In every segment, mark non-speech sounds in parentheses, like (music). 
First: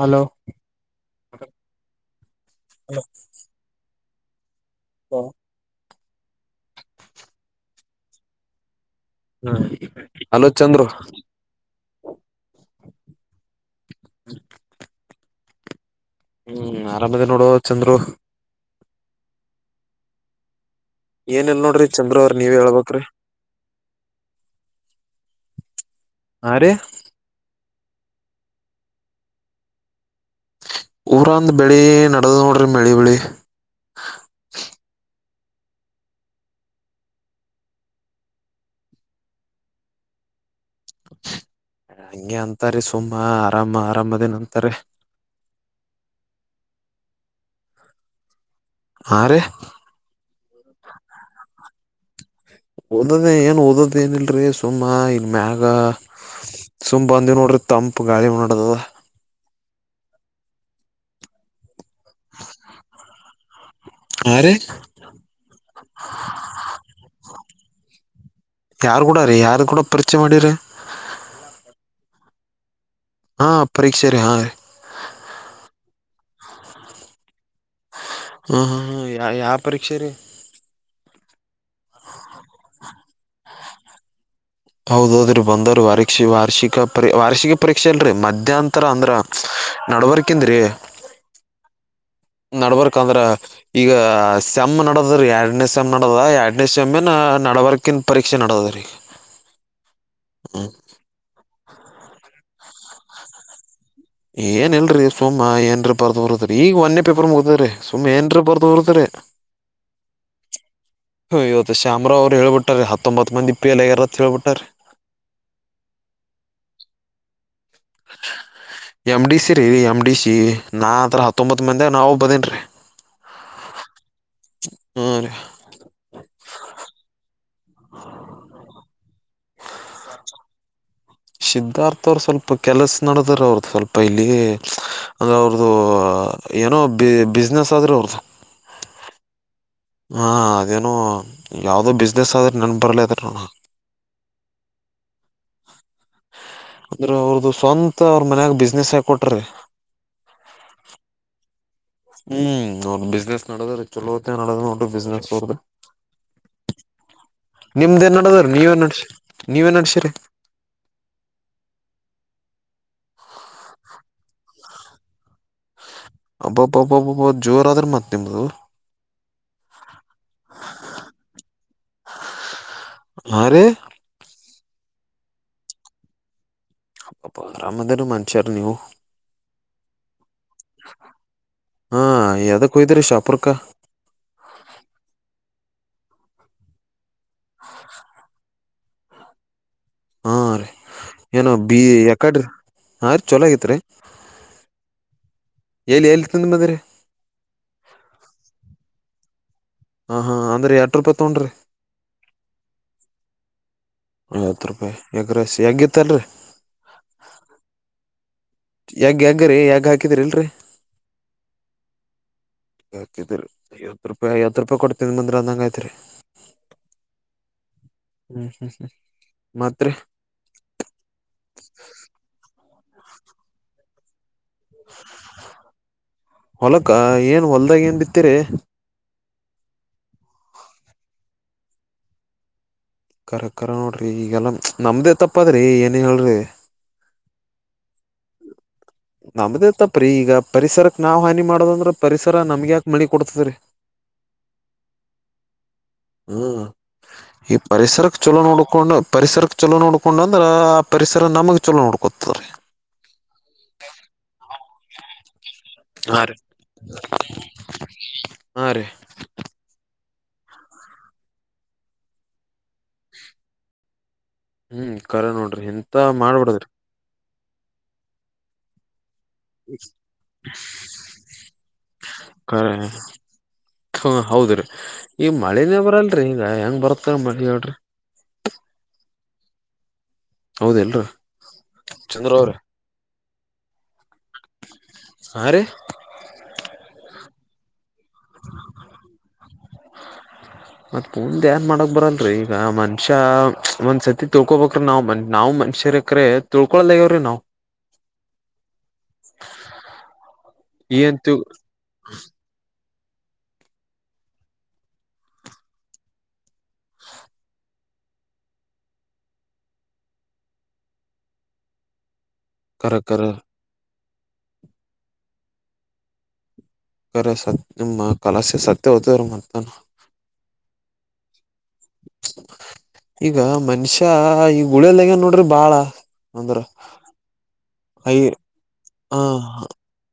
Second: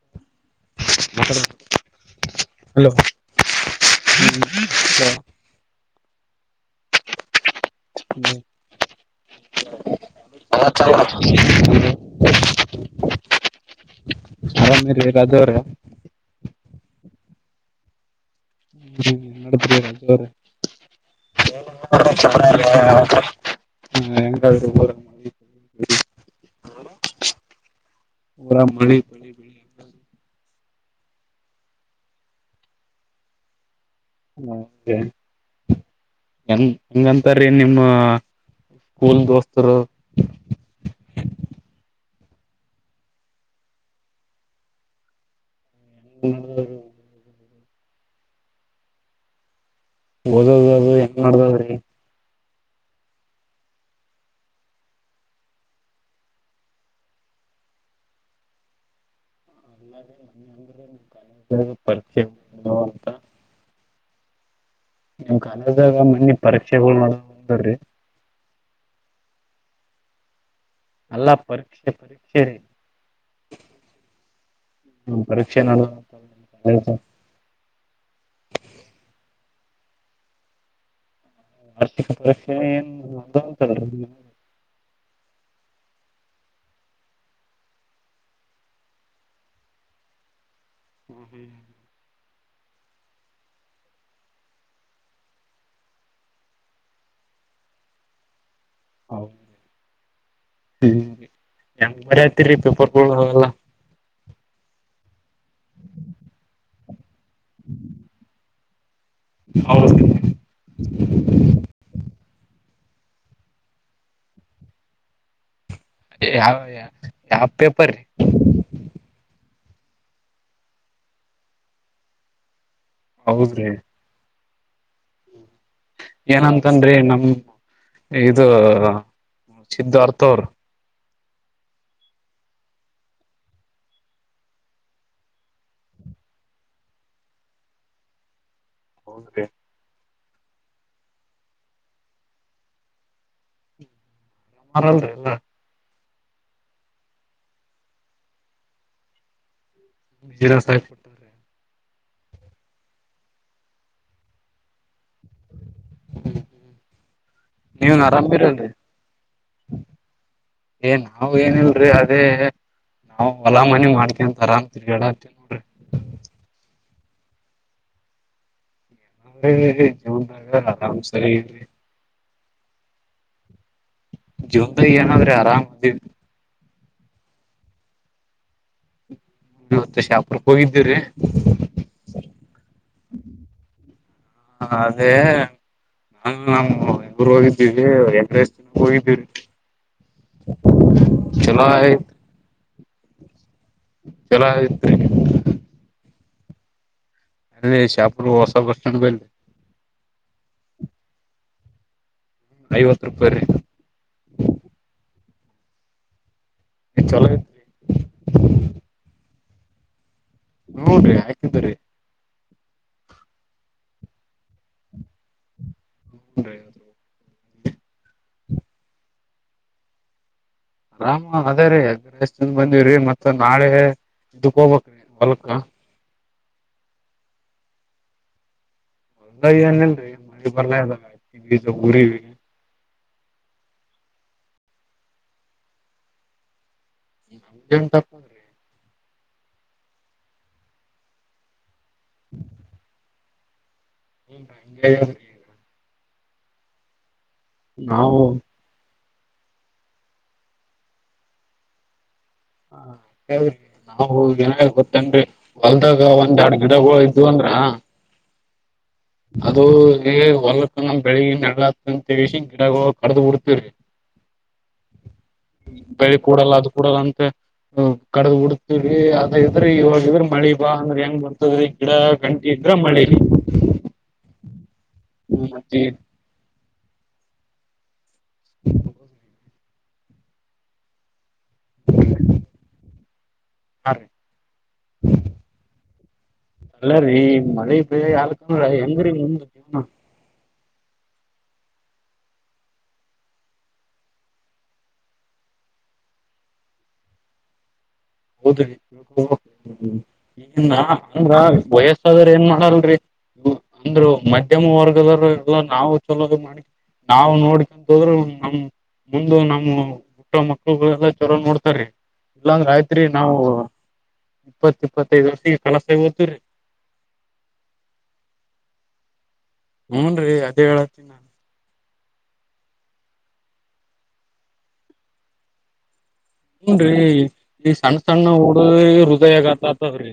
Hello hello ಹ್ಮ್ ಸ ಹ್ಮ ಹಾ ಹ ಚ ಆರಾಮೇ ರಾಜ ಅವರ ಹ್ಮ್ ಆರಾಮದ ನೋಡು ಚಂದ್ರು ಹ್ಮ ನ ತವ್ರ ಏನಲ್ ನೋಡ್ರಿ ಚಂದ್ರು ಅವ್ರ ನೀವ್ ಹೇಳ್ಬೇಕ್ರಿ (inaudible) ಹಾ ರೀ ಊರ ಮಳಿ ಬಳಿ ಬಳಿ ಊರಂದ ಬೆಳಿ ನಡದ್ ನೋಡ್ರಿ ಮಳಿ ಬೆಳಿ ಹಂಗ ಹೆಂಗಂತಾರೀ ನಿಮ್ ಕನ್ ದೋಸ್ತರ ಹಂಗೆ ಅಂತಾರ ಸುಮ್ಮ ಆರಾಮ ಆರಾಮದನ್ ಅಂತಾರ ಹ ಹಾ ರ ಓದದ ಅದು ಹೆಂಗ್ ಮಾಡದದ್ರೀ ಓದದ ಏನ್ ಓದೋದ ಏನಿಲ್ರಿ ಸುಮ್ಮ ಇನ್ ಮ್ಯಾಗ ಸುಂಬ್ ಬಂದಿವ್ ನೋಡ್ರಿ ತಂಪ ಗಾಳಿಡದದ ಚ ಹಾ ರೀ ನಿಮ್ ಕಾಲದಾಗ ಮನ್ನಿ ಪರೀಕ್ಷೆ ಮಾಡ್ರಿ ಯಾರ್ು ಕೂಡ ರೀ ಯಾರು ಕೂಡ ಪರಿಚಯ ಮಾಡಿರಿ ಅಲ್ಲ ಪರೀಕ್ಷೆ ಪರೀಕ್ಷೆ ಹಾ ಪರೀಕ್ಷೆ ರೀ ಹಾ ರೀ ಹ ಪರೀಕ್ಷೆ ನಾನ ಹ್ಮ ಹ್ ಹ್ಮ ಯಾವ ಪರೀಕ್ಷೆ ರೀ ವಾರ್ಷಿಕ ಪರೀಕ್ಷೆ ಏನ್ ಅಂತ ಹೌದೌದ್ರಿ ಬಂದವ್ರಿ ವಕ್ಷ ವಾರ್ಷಿಕ ಪರ ವಾರ್ಷಿಕ ಪರೀಕ್ಷೆ ಅಲ್ರರಿ ಮಧ್ಯಾಂತರ ಅಂದ್ರ ನಡವಕೆಂದ್ರೀ ಹ್ಮ್ ಹ್ಮ್ ನಡ್ಬಕ್ ಅಂದ್ರ ಈಗ ಸಮ್ ನಡದ್ರ ಎರಡನೇ ಸಮ್ ನಡದ ಎರಡನೇ ಸಾಮನ ನವರ್ಕನ್ ಪರೀಕ್ಷೆ ನಿದೆ ಹೌ ಹ್ಮರ ತಿರಿ ಪೇಪರ್ಬ ಎಲ್ಲ ಏನ್ ಇಲ್ರರಿ ಸುಮ್ ಏನ್ರ ಬರ್ದು ಬರ್ತರಿ ಈಗ ಒನ್ನೇ ಪೇಪರ್ ಮುಗತಾರ ಸುಮ್ ಏನ್ರ ಬರ್ದು ಬರ್ತಾರೆ ಅವೆಲ್ಲ ಹ ಒತ್ತ ಶಾಮರ ಹೇಳ್ಬಿಟ್ಟಾರೆ ಹತ್ತೊಂಬತ್ತು ಮಂದಿ ಪಿ ಎಲ್ಗಾರತ್ ಹೇಳ್ಬಿಟ್ಟ್ರ ಯಾವ ಯಾವೇ ಎಮ ಡಿ ಸಿ ೀೀ ಎಮ್ ಡಿ ಸಿ ನಾತ್ರ ಹತ್ತೊಂಬತ್ ಮಂದ ನಾವವು ಬದೇನ್ೀ ಹೌದ್ರೀ ಹ್ಮ್ ಏನಂತನ್ರಿ ನಮ್ ಸ್ಧಾರ್ಥರ್ ಸಿದ್ಧಾರ್ಥ ಅವ್ರ ಸ್ವಲ್ಪ ಕೆಲ್ಸ ನಡದಾರ ಅವ್ರದ ಸ್ವಲ್ಪ ಇಲ್ಲಿ ಅಂದ್ರೆ ಅವ್ರದು ಏನೋ ಬಿಸ್ನೆಸ್ ಆದ್ರೂ ಅವ್ರದುು ಹೌದುದ. ಹಾಂ ಅದೇನು ಯಾವುದೋ ಬಿಸ್ನೆಸ್ ಆದ್ರೆ ನನ್ಗೆ ಬರಲದ ನ. ನ ಮರ ಇಲ್ಲ. ಅಂದ್ರೆ ಅವ್ರದು ಸ್ವಂತ ಅವ್ರ ಮನ್ಯಾಗ ಬಿಸ್ನೆಸ್ ಹಕ ಕೊಟ್ರ. ವಿಜಯ ದಾಸಹ ಕೊಡ್ಟ್ಟಾರೆ. ಹ್ಮ್ ನ ಬಿಸ್ನೆಸ್ ನಡದ್ರ ಚಲೋತ್ತ ನಡದ ನೋ ಬಿಸ್ನೆಸ್ ನೀವನ್ ನಿಮ್ದೇನ್ ನಡದ್ರೀ ಆರಾಮಿರಲ್ರಿ ನೀವೇನ್ ನಡ್ಸಿ ನೀವೇನ್ ನಡ್ಸಿರಿ. ಏ ನಾವ ಏನಲ್ರಿ ಅದೇ. ನಾವವು ಅಲಾಮನಿ ಮಾಡ್ಕ ಅಂತ ಆರಾಮ್ ತಿರ್ಗಡ ಅತ್ತೇ ನೋಡ್ರಿ. ಹಬ್ಬಬ್ಬಬ್ಬಬ್ಬಬ್ಬ ಜೋರ ಆದ್ರೆ ಮತ್ ನಿಮ್ದು. ಹ ಜೋನ್ಾಗ ಅಾಮ ಸರಿ. ಹಾ ರೀ. ಜೂನ್ಾನ ಅವರ ಅರಾಮ ಮ. ಅರಾಮದರ ಮನುಷಾರ ನೀವು. ನೀವತ್ತ ಶಾಪುರಕ್ಕೆ ಹೋಗಿದ್ದೀ್ರರಿ. ಹಾ ಎದಕ್ ಹೋಯ್ದ್ರಿ ಶಾಪುರ್ಕ ಹ ಅದೇ. ನಾ ನಮ್ಮ ಇರು ಹೋಗಿದ್ದೀವಿ ಎಂಗಷ್ಟ ದಿನಕ್ಕೆ ಹೋಗಿದ್ದೀ್ರ. ಹಾ ರರಿ ಏನೋ ಬಿ ಆಯ್ತ್ ಯಕಾಡೆ ಹ ರೀ ಚೊಲಾಗಿ. ಚಲೋ ಆಯ್ತ್ರಿ ಎಲ್ಲಿ ಎಲ್ಲಿ ನಿದರ. ಅಲ್ಲ ಶಾಪು ಹೊಸ ಬರ್ ಬಿ. ಹ ಹಾ ಅಂದ್ರೆ ಎಟ ರೂಪಾಯಿ ತಗೊಂಡ್ರಿ. ಐವತ್ ರೂಪಾಯಿ ರೀ. ವತ್ತು ರೂಪಾಯಿ ಯಕ್ರಸ್ ಯಗಿತ್ತಲ್ರರಿ. ಚಲೋ. ಯಂಗ್ಯಾಂಗ ರೀ ಯ ಹಾಕ. ನೋಡ್ರಿ ಆಾಕಿದ್ದ್ರೀ. ಹಾಕಿದ್ರರಿ ಐವತ್ತು ರೂಪಾಯಿ ಐವತ್ತು ರೂಪಾಯಿ ಕೊಡ್ತ ನಿ ಬಂದ್ರೆ ಅಂದಂಗ ಯತ್ರಿ. ಹೌದ. ಹ್ಮ್ ಹ್ಮ್ ಹ್ಮ್ ಮಾತ್ರ. ಆರಾಮ ಅದೇ ರೀ ಎದ ಎಷ್ಟಿಂದ ಬಂದಿವ್ರರಿ ಮತ್ತ ನಾಳೆ. ಇದಕ್ ಹೋಗಬ್ರೀ ಹೊಲ್ಕ್. ಹೊಲಕ ಏನ್ ಹೊಲ್ದಾಗ ಎನ್ ಬಿಿತ್ತಿರ. ಒಂದ ಏನಲ್ರಿ ಮಳಿ ಬರ್ಲಾ ಇದದಾಗಜ ಊರಿ. ಕಖರೆ ಕರ ನೋಡ್ರಿ ಈಗೆಲ್ಲ ನಮ್ದೇ ತಪ್ಪದ್ರಿ ಏನ ಹೇಳ್ರಿ. ನಮ್ಡೆನ್ ತಪ್ಪದ್ರಿ. (unintelligible) ನಮ್ದೇ ತಪ್ಪ್ರೀ ಈಗ ಪರಿಸರಕ್ ನಾವ್ ಹಾನಿ ಮಾಡೋದಂದ್ರ ಪರಿಸರ ನಮ್ಗ್ಯಾಾಕ ಮಣಿ. ಕೊಡ್ತ ರೀ. ಹ್ಮಾ ಹ. ಹ್ಮ್ ಈ ಪರಿಸರಕ್ಕೆ ನಾವು ಚಲೋ ನೋಡ್ಕೊಂಡು. ಪರಿಸರಕ್ಕೆ ಚೊಲೋ ನೋಡ್ಕೊಂಡುಂದ್ರ ಆ ಪರಿಸರ ನಮಗೆ ಚಲೋ ನೋಡ್ಕೊತ ರೀ. ಹ್ರಿ ನಾವು ಹಏನ ಗೊತ್ತನ್ರಿ. ಹೊಲ್ದಾಗ ಹಾ ರೀ ಒಂದ್ ಎರಡ್ ಗಿಡಗಳು ಇದ್ವು ಅಂದ್ರ. ಹಾ ರೀ ಅದು ಹೊಲಕ್ಕ ನಮ ಬೆಳಿಗಿ ನ ಎತಂತಸಿ ಗಿಡಗಳು ಕಡ್ದ ಬಿಡ್ತವ್ರಿ. ಹ್ಮ್ ಕರೆ ನೋಡ್ರಿ ಇಂತ ಕರಿ ಕೂಡಲ್ಲ ಮಾಡ್ಬಿಡದ್ರಿ ಅದು ಕೂಡಲ್ಲ ಅಂತ. ಹ ಕಡ್ದ ಉಡ್ತಿ. ಇದ್ರ ಇವಾಗಿದ್ರೆ ಮಳಿ ಬಾ ಅಂದ್ರೆ ಹೆಂಗ ಬರ್ತದ ಈ ಗಿಡ ಗಂಟಿ ಇದ್ರ ಮಳೆ. ಹ ಹೌದ್ರಿ ಈಗ ಮಳನೇ ಬರಲ್ರಿ ಈಗ ಹೆಂಗ ಬರತ್ತಾರ ಮಳಿ ಹೇಳೋ್ರಿ. (unintelligible) ಹೌದ ಎಲ್ರ ಚಂದ್ರ ಅವ್ರ. ಹ ರಿ ಹಾ ರೀ ಅಲ್ಲ ರೀ ಮಳೆ ಬೆಳಿ ಹೆಂಗ್ರೀ ಮುಂದವನ ಹ (inaudible) ಮತ್ ಪೂಂದ ನ್ ಮಾಡಕ್ ಬರಲ್ರರಿ ಈಗ ಮನುಷ್ಯ ಒಂದ್ ಸತಿ ತೊಕೋಬ್ರ ನಾ್ನ್ ನಾ್ ಮನ್ಷ್ಯ ರಕ್ರೆ ತಳ್ಕೊಳದಾಗ್ಯವ್ರೀ ನಾವವು ಹೌದ್ರಿ ಈ ಏನ್ ಅಂದ್ರ ತಿಳ್ ವಯಸ್ಸಾದ್ರ ಏನ್ ಮಾಡಲ್ರಿ ಅಂದ್ರು ಮಧ್ಯಮ ವರ್ಗದರು ಎಲ್ಲ ನಾವು ಚಲೋ ಮಾಡಿ ನಾವವು ನೋಡ್ಕಂತ ಹೋದ್ರರು ನಮ ಮುಂದು ನಮ್ಮ ಹುಟ್ಟ ಮಕ್ಕಳುಗಳೆಲ್ಲ ಚರ ನೋಡ್ತಾರೆ ಇಲ್ಲ ಕರೆ ತ್ರಿ ಕರೆ ನಾವು ಇಪ್ಪತ್ ಇಪ್ಪತ್ತೈದು ವರ್ಷಗ ಕೆಲಸ ಹೋತವೀ ಕರೆ ಸ ನಿಮ್ಮ ಕಲಸ್ಯ ಸತ್ಯ ಹತ್ರ ಮ ಹ್ಞನ್ ರೀ ಅದೇ ಹೇಳತೀನಿ ನಾನು ಈಗ ಮನುಷ್ಯ ಈ ಗುಳಲ್ಗನ್ ನೋಡ್ರಿ ಬಾಳ ಅಂದ್ರ ಹನ್ರಿ ಈ ಸಣ್ಣ ಐ ಸಣ್ಣ ಡ ಹೃದಯಗತತದ್ರೀ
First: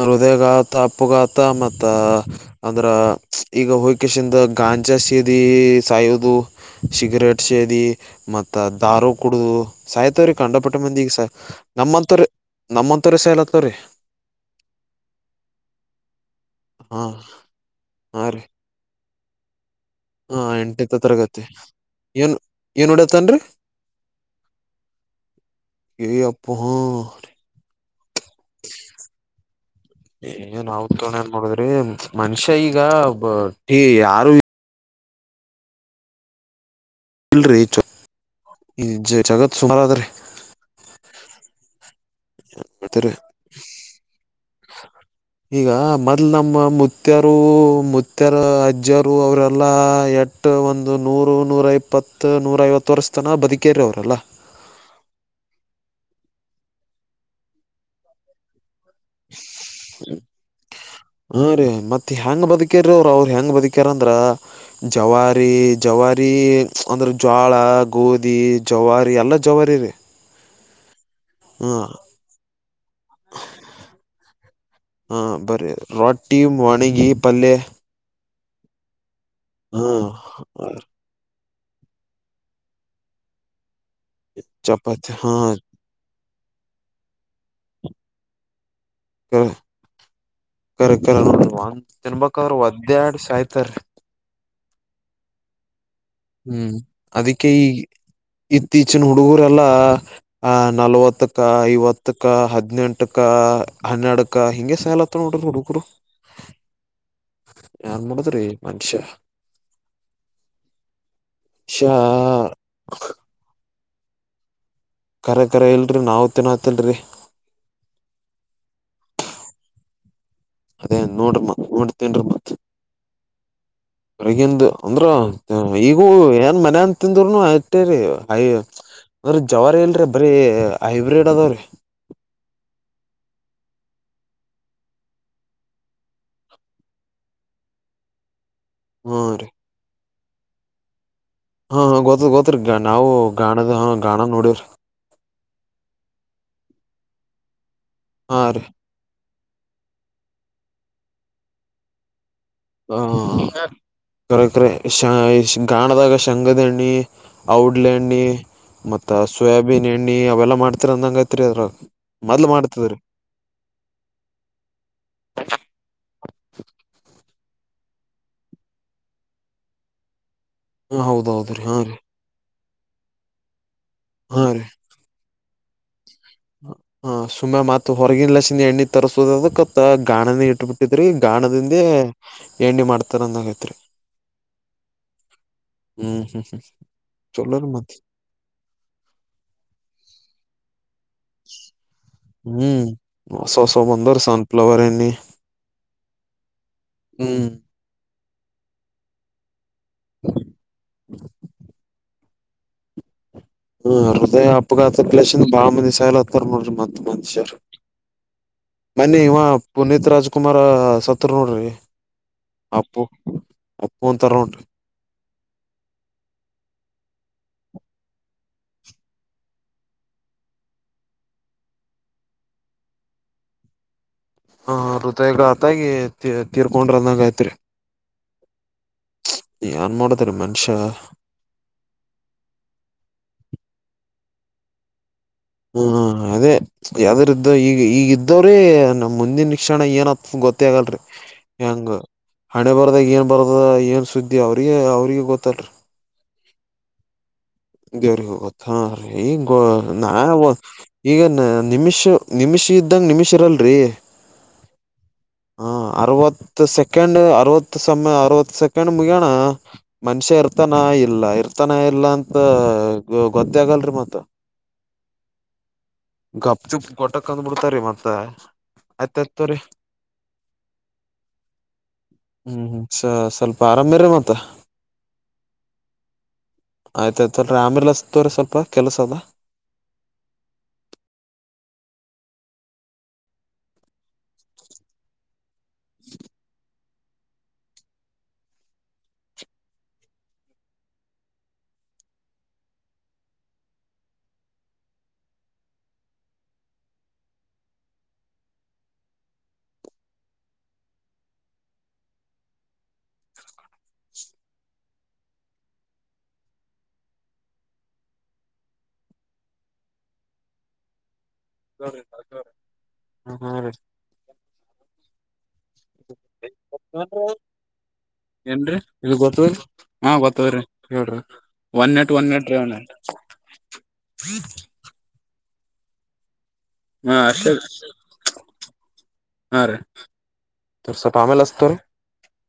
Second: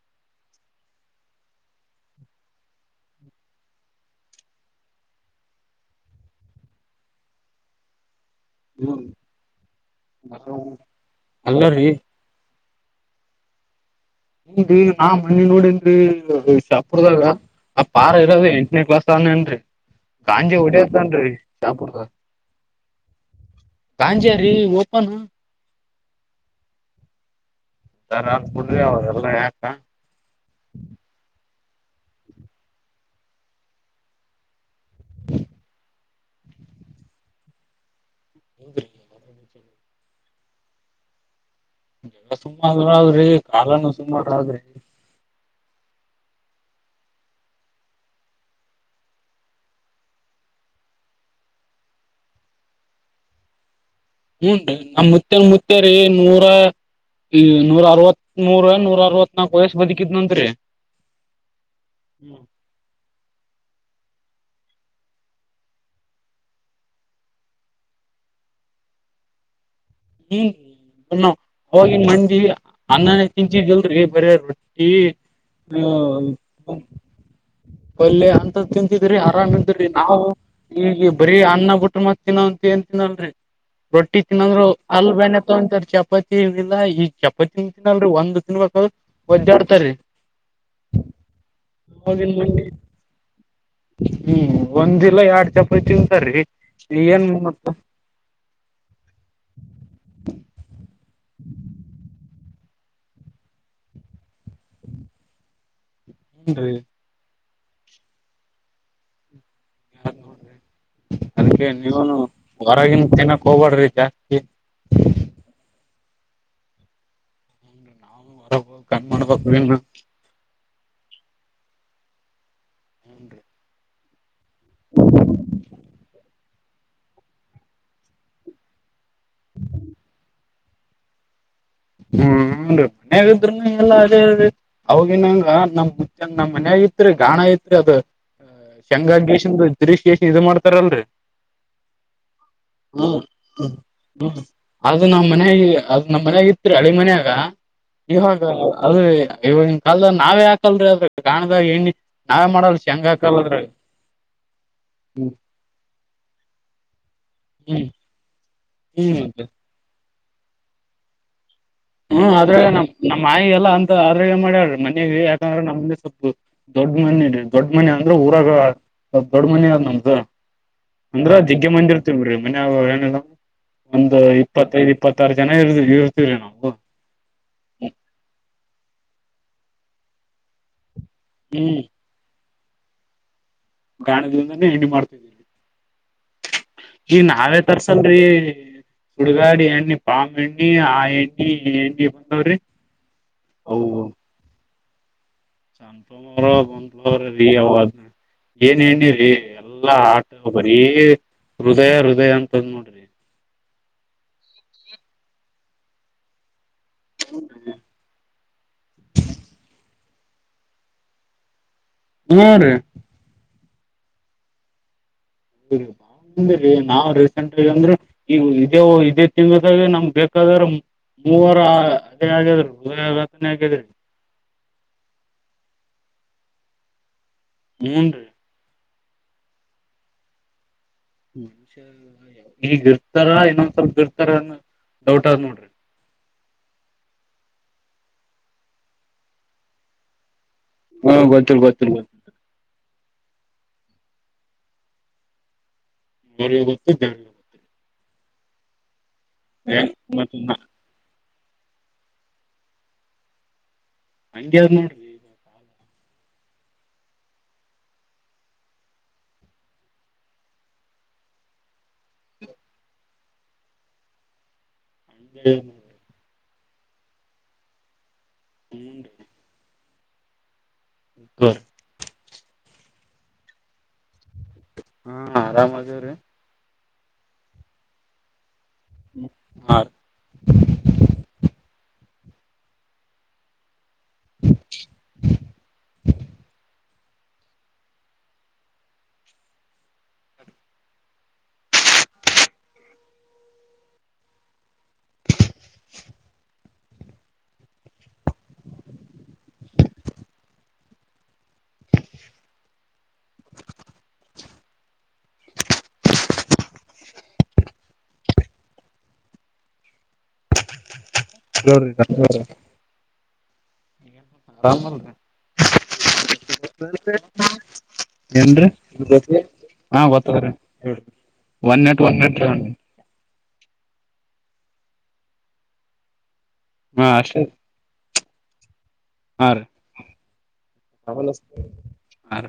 ಹೃದಯಘಾತ ಅಪ್ಪುಘಾತ ಮತ್ತ ಅಂದ್ರ ಈಗ ಹುಕಷಿಂದ ಗಾಯ ಚ ಶ ಸಾಯದು ಸಿಗರೆಟ್ ಶೇ ಮ ದಾರು ಕುಡುದು ಸಹತವ್ರೀ ಕಂಡಪಟ್ಟ ಮಂದಿ ಈಗ ಸ ಅಲ್ಲರಿ ನಮ್ಮಂತವ್ರ ನಮ್ಮಂತ ರೀ ಸ ಎಲತ್ತವ ರೀ ಹಿ ನಾ ಮನಿ ನೋಡನ್ ಹಾಂ ಶಾಪುರದಾಗ ಆ ಪಾರ ಹಾಂ ರೀ ಇರದ ಎಂಟನೇ ಕ್ಲಾಸ್ ನನ್ರಿ ಹಾಂ ಗಾಂಜೆ ಎಂಟನೇ ಒಡದತನ್ ತರಗತಿ ಸಾಪುವ ಏನು ಏನು ಹೊಡಿಯತ್ತಾನ ರೀ ಗಾಂಜಾರಿ ಓಪನು ಏ ಅಪ್ಪ ಹಾ ಬಿಡ್ರಿ ಅವೆಲ್ಲಾ ಯಾಕ ಏ ನವು ತರಣ ಏನ್ ಮಾಡೇ ಮನುಷ್ಯ ಈಗ ಯಾರು ಇಲ್ರರಿ ಜಗತ್ ಸುಮಾರದ್ರಿ ಎಲ್ಲ ರೀ ಸುಂಬದ್ರಿ ಕಾಲನು ಸುಂಬದ್ರಿ ಈಗ ಮೊದ್ಲು ನಮ್ಮ ಮುತ್ತರು ಮುತ್ತರು ಅಜ್ಜರು ಅವರೆಲ್ಲಾ ಎ ಒಂದು ನೂರು ನೂರ ಇಪ್ಪತ್ತು ನೂರ ಐವತ್ತು ವರ್ಷ ತನ ಬದುಕೇರಿ ಅವ್ರು ಹೂ ನಮ ಮುತ್ತೇ ಮುತ್ತೇರಿ ನೂರ ನೂರ ಅರವತ್ ನೂರ ನೂ ಹ ರೀ ಮತ್ತೆ ಹೆಯಾಂಗ ಬದುಕೇರ ಅವರು ಅವ್ರ ಹೆಂಗ್ ಬದುಕ ಕರಂದ್ರ ಜವಾರಿ ಜವಾರಿ ಅಂದ್ರೆ ಜ್ವಾಳ ಗೋಧಿ ಜವಾರಿ ಎಲ್ಲ ಜವಾರಿ ರೀ ಹ್ಮ ಹಾಂ ಹೋಗಿ ಮಂದಿ ಅನ್ನ ತಿಚಿದಲ್ರಿ ಬರ ರೊಟ್ಟಿ ಬರ ರಾಟ್ಟಿಯು ವಣಗಿಯ ಪಲ್ಯ ಪಲ್ಯ ಅಂತ ತಿಂತಿದ್ರಿ ಆರಾಮ್ ಅಂತಿ ಹಾಂ ನಾವು ಈಗ ಬರೀ ಅಣ್ಣ ಬಿಟ್ಟ್ರ ಮತ್ ತಿನ್ನಂತ ಏನ್ ತಿನ್ನಲ್ರಿ ರೊಟ್ಟಿ ತಿನ್ನಂದ್ರು ಚಪಾತಿ ಆಲಲು ಬಾನೆ ಹಾಂ ತಗೊಂತಾರ ಚಾಪ ಪ ಏನಿಲ್ಲ ಈಗ ಚಪ್ಪತ್ತಿನ ತಿನಲ್ ಒಂದ್ ತಿನ್ಬೇಕ ಒದ್ದಾಡ್ತಾರ ಕರ್ ಕ ತಿನ್ಬಕ ಅವ್ರ ಮಂದಿ ಒದ್ದ್ಯಾಡ್ ಸಾಯ್ತರ್ ಒಂದಲ್ಲ ಯಾಡ್ ಚಪಯತು ಹ್ಮ್ ಅದಿಕ್ಕೆ ಈ ಇತ್ತೀಚಿನ ಹುಡುಗರ ಲ್ಲ ನಲ್ವತ್ತಕ್ಕ ಐವತ್ತ ಕ್ಕ ಹದ್ನೆಂಟಕ ಹನ್ನೆರಡಕ್ಕ ಹಿಗೆ ಸಲತ್ತ ನೋಡ್ರಿ ಹುಡುಗರು ಹಏನ್ ನ್ ಮೂಡದ ರೀ ಮನುಷ್ಯ ಅದಕ್ಕೆ ಮನುಷ್ಯ ನೀವನು ಹೊರಗಿನ ತಿನ್ನಕ್ ಹೋಗ್ಬಾಡ್ರಿ ಜಾಸ್ತಿ ಕರೆ ಕರ ಇಲ್ರಿ ನಾವು ತಿನ್ನತಿಲ್ರಿ ರ ಕಣ ಮಾಡ ಅದೇ ನೋಡ್ರಿಮ್ಮ ನೋಡತೇನ್ರಿಿ ಮತ್ ಇನ್ನು ಹೊಗಿಂದು ಅಂದ್ರ ಈಗೂ ಏನ್ ಮನನ್ ತಿಂದರುನು ಅಟ್ಟೇರಿ ಹಯ ಅದ್ರೀ ಜವಾರ ಇಲ್ರರಿ ಬರಿೀ ಹೈಬ್ರಿಡ್ ಅದಾವ್ರೀ ಹ್ಮನ್ೀ ಮನ್ಯಾಗಿದ್ರ ಎಲ್ಲ ಅದೇ ಅ ಅವಗಿನಂಗ ನಮ್ ಮು ನಮ್ಮ ಮನ್ಯಾಗ ಇತ್ರಿ ಗಾಣ ಐತ್ರಿ ಅದ ಶೇಂಗ ಹ್ಮ್ ರೀ ಗೀಷನ್ ಗಿರೀಶ್ ಗೀಷನ್ ಇದು ಮಾಡ್ತಾರಲ್ರರಿ ಹಾ ಗೊತ್ತ ಗೊತ್ರಿ ನಾವು ಗಾಣದ ಹ ಗಾಣ ಹ್ಮ ನೋಡವ್ರಿ ಅದು ನಮ್ಮ ಮನಗೆ ಅದು ನಮ್ಮ ಮನ್ಯಾಗ ಇತ್ರಿ ಹಳಿ ಮನ್ಯಾಗ ಹಾ ನೀವಾಗ ರೀ ಅದು ಇವಿನ ಕಾಲದ ನಾವೇ ಹಾಕಲ್ರಿ ಅದ್ರ ಕಾಣದಾಗ ಎಣ್ಣಿ ನಾವೇ ಮಾಡಲ್ ಶ ಹೆಂಗ ಹ ಹಾಕಲ್ಲದ್ರ ಕರೆ ಕರೆ ಶ ಗಾಣದಾಗ ಶಂಗದಹಣ್ಣ ಹ್ಮ್ ಔಡ್ಲೆ ಹಣ್ಣಿ ಮತ್ತ ಹ್ಮ್ ಸೋಯಾಬೀನ್ ಎಣ್ಣಿ ಅವೆಲ್ಲಾ ಮಾಡ್ತೀರಿ ಅಂದಂಗ ಐತ್ರಿ ಅದ್ರ ಹ್ಮ್ ಆದ್ರ ನಮ್ ನಮ್ಮ್ಾಯಿ ಎಲ್ಲ ಅಂತ ಆದ್ರ ಮಾಡ್ಯಾ್ರಿ ಮನ್ಯಗೆ ಯಾಕಂದ್ರೆ ನಮ ಸ್ವಲ್ಪ ದೊಡ್ಡ ಮನೆ ದೊಡ್ಡ ಮನ ಅಂದ್ರೆ ಊರಾಗ ದೊಡ್ಡ ಮನ ಅಂತ ಹಾ ಅಂದ್ರ ಹೌದೌದ್ರಿ ಜಜಗ್ಗೆ ಹಾ ರೀ ಮಂದಿರ್ತವಿೀ ಮ ನವು ಏನಿಲ್ಲ ಒಂದು ಹಾ ರೀ ಇಪ್ಪತ್ತೈದು ಇಪ್ಪತ್ತಾರು ಜನ ಇ ಇರ್ತೀ್ರಿ ನಾವು ಹಾ ಸುಮ್ಮನೆ ಮತ್ ಹೊರಗಿಲ್ಲ ಸಿನಿ ಎಣ್ಣಿ ತರ್ಸೋದ ಅದತ್ತ ಗಾಣನೇ ಇಟ್ಬಿಟ್ಟು ್ರಿ ಹ್ಮ್ ಗಾಣದಿಂದೆ ಎಣ್ಣಿ ಮಾಡ್ತಾರಂದಗೆ ಗಾಣದ್ರಿಂದಾನೇ ಹೆಣ್ಣಿ ಮಾಡ್ತಾ ಇದೀಲ್ಲಿ ಹ್ಮ್ ಹ್ಮ ಹ್ಮ ಈ ನಾವೇ ತರ್ಸಲ್ರಿ ಹುಡುಗಾಡಿ ಎಣ್ಣಿ ಪಾಮ ಎಣ್ಣಿ ಆ ಎಣ್ಣೆ ಹ್ಮ್ ಸಸವ ಬಂದರ ಸನ್ಫ್ಲವರ್ ಎ ಸಂತರ ಗಂತ್ರ ರೀ ಅವ್ ಏನ್ ಹೆ್ಣಿ ರೀ ಎಲ್ಲಾ ಆಟ ಬರೀ ಹೃದಯ ಹೃದಯ ಅಂತಂದ್ ನೋಡ್ರಿ ಹ್ಮ ಹೃದಯ ಅಪಘಾತ ಪ್ಲೇಂದ ಬಾಳ ಮಂದಿ ಸಾಯಾಲ ಹತ್ತಾರ ನೋಡ್ರಿ ಮತ್ತತ್ ಮ ಪುನತ್ ರಾಜ್ಕುಮಾರ್ ಸತ್ರು ನೋಡ್ರಿ ಹ್ಮ ರೀ ಅಪ್ಪು ಅಪ್ಪ ಅಂತರ ಉಂಟು ಎೂಪ ನಾವ್ ರೀಸೆಂಟ್ಗ ಅಂದ್ರೆ ಈ ಇದೇ ಇದೇ ತಿಂದಾಗ ನಮ್ಗ್ ಬೇಕಾದ್ರ ಮೂವರು ಅದೇ ಆಗಿದ್ರು ಹತನೇ ಆಗಿದ್ರ ಹ ೃದಯಗ ಆತಾಗಿ ತೀರ್ಕೊಂಡ್ರ ಅನ್ನಾಗಯತ್ರಿ ಹಏನ್ೀ ಏನ್ ಮಾಡದ್ರ ಮನುಷ್ಯ ಹ್ಮ ಈಗ ಇರ್ತಾರ ಇನ್ನೊಂದ್ಸಲ್ಪ ಇರ್ತಾರ ಡೌಟ್ ಆದ್ ನೋಡ್ರಿ ಹ್ಮ ಹಾ ಅದೇ ಯಾವ್ದ್ರ ಇದ್ದ ಈಗ ಈಗ ಇದ್ದವ್ರೀ ನಮ್ ಮುಂದಿನ ಕ್ಕ್ಷಷಣ ಏನತ್ ಗೊತ್ತ ಆಗಲ್ರಿ ಹಾ ಗೊತ್ತಿಲ್ ಗೊತ್ತಿಲ್ ಹೆಂಗ ಗೊತ್ತಿಲ್ ಹಣೆ ಬರದಾಗಿ ಏನ್ ಬರದ ಏನ್ ಸುದ್ದಿ ಅವ್ರಿಗೆ ಅವ್ರಿಗೆ ಗೊತ್ತಲ್ರಿ ಮೋಗುತ್ತೆ ಜ ಗೊುತ್ತೆ ದೇವ್ರ ಗೊತ್ತೀ ಈಗ ನಾ ಗೊತ್ತು ಮತ್ತ ಈಗ ನಿಮಿಷ ನಿಮಿಷ್ ಇದ್ದಂಗ ನಿಮಿಷ್ ಇರಲ್ರರಿ ಹಂಗೆದ್ ನೋಡ್ರಿ ಹ ಅರವತ್ತು ಸೆಕೆಂಡ್ ಅರವತ್ತು ಸಮಯ ಅರವತ್ತು ಸೆಕೆಂಡ್ ಮುಗಿಯೋಣ ಮನುಷ್ಯ ಇರ್ತ ಇರ್ತಾನ ಇಲ್ಲ ಇರ್ತಾನ ಇಲ್ಲ ಅಂತ ಗೊತ್ತೇ ಆಗಲ್ರರಿ ಮತ್ತ ಹ ಗಪ್ ಚುಪ್ ಗಟ್ಟಕ್ ಕಂದ್ ಬಿಿಡ್ತಾರೀ ಮತ್ತ ಆಯ್ತ ಆಯ್ತರಿ ಕ್ಕರ್ ಹ್ಮ್ ಹ್ಮ್ ಸ ಸ್ವಲ್ಪ ಆರಾಮ್ಯ್ರ ಮತ್ತ ಹಾ ಆರಾಮ್ದೇವ್ರೀ ಆಯ್ತಾಯಯ್ತ್ರರಿ ಆ್ಯಂಬುಲೆನ್ಸ್ ತೋ್ರ ಸ್ವಲ್ಪ ಕೆಲಸ ಅದ ್ಮ ಹ (inaudible) ಜೋ್ರೋ ಹ್ಮ (inaudible) ಏನ್ರಿ ಏನ್ರೀ ಇದು ಗೊತ್ತ ಹಾ ಗೊತ್ತ್ರಿ ಹೇಳ್ರಿ ಒನ್ ನಿನಟ್ ಒನ್ ನಿನಟ್ ಹಾ ಅಷ್ಟೇ ಹಾ ರ ಹಾ ತಸವಪಮೇಲೆಿಸತ ರ ರೀ